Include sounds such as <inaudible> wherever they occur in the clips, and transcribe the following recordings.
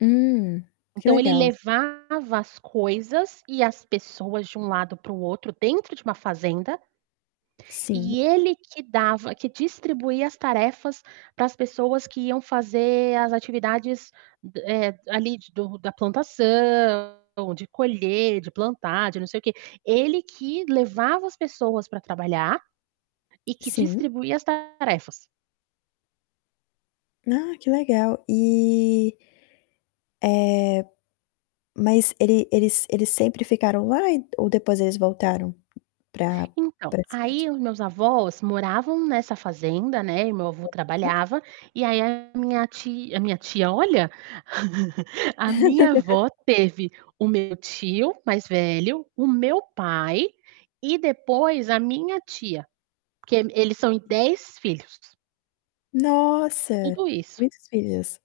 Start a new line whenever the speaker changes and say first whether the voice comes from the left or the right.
left: Hum, que
right: Então ele
left: legal.
right: levava as coisas e as pessoas de um lado para o outro, dentro de uma fazenda
left: Sim.
right: E ele que dava que distribuía as tarefas para as pessoas que iam fazer as atividades d eh, ali, do da plantação de colher, de plantar, de não sei o quê. Ele que levava as pessoas para trabalhar e que
left: Sim.
right: distribuía as tarefas.
left: Ah que legal e eh, mas ele eles eles sempre ficaram lá, e ou depois eles voltaram pra
right: Então,
left: pra a cidade?
right: aí os meus avós moravam nessa fazenda, né, e meu avô
left: <unintelligible>
right: trabalhava. E aí, a minha tia a minha tia, olha, <laughs> a minha
left: <laughs>
right: avó teve o meu tio mais velho, o meu pai e depois a minha tia. Porque eles eles são em 10 filhos.
left: Nossa,
right: Tudo isso.
left: muitos filhos.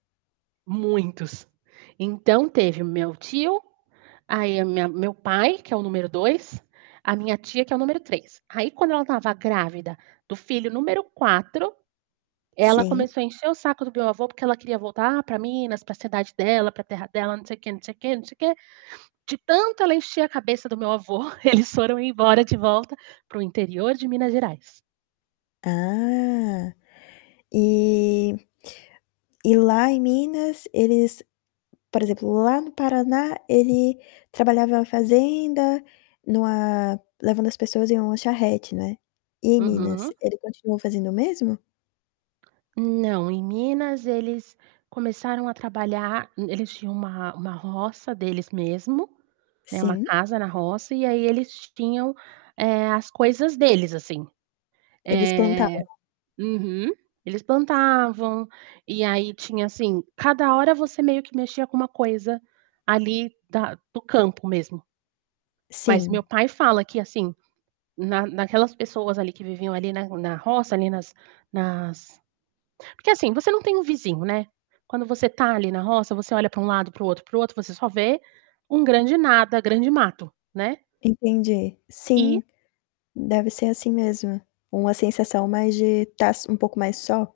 right: Muitos. Então teve o meu tio, aí a minha meu pai, que é o número 2, a minha tia, que é o número 3. Aí, quando ela estava grávida do filho número 4. Ela
left: Sim.
right: começou a encher o saco do meu avô porque ela queria voltar para Minas, para a cidade dela, para a terra dela, não sei quê, não sei quê, não sei quê. De tanto ela encheu a cabeça do meu avô, que eles foram embora de volta para o interior de Minas Gerais.
left: Ah, e E lá em Minas eles, por exemplo, lá no Paraná ele trabalhava na fazenda, em uma levando as pessoas em uma charrete, né. E em Minas?
right: Uhum.
left: Ele continuou fazendo o mesmo?
right: Não, em Minas eles começaram a trabalhar. Eles tinham uma uma roça deles mesmo, né, uma
left: Sim.
right: casa na roça, e aí eles tinham, eh, as coisas deles, assim.
left: Eles plantavam?
right: Eh uhum, eles plantavam, e aí, tinha assim, cada hora você meio que mexia com uma coisa, ali, da do campo mesmo. Mas meu
left: Sim.
right: pai fala que assim, na naquelas pessoas ali que viviam ali na na roça, ali nas nas porque assim, você não tem um vizinho, né. Quando você está, ali, na roça, você olha para um lado, para o outro, para o outro, você só vê um grande nada, grande mato, né.
left: Entendi,
right: E
left: sim, deve ser, assim, mesmo, uma sensação mais de estar s um pouco mais só.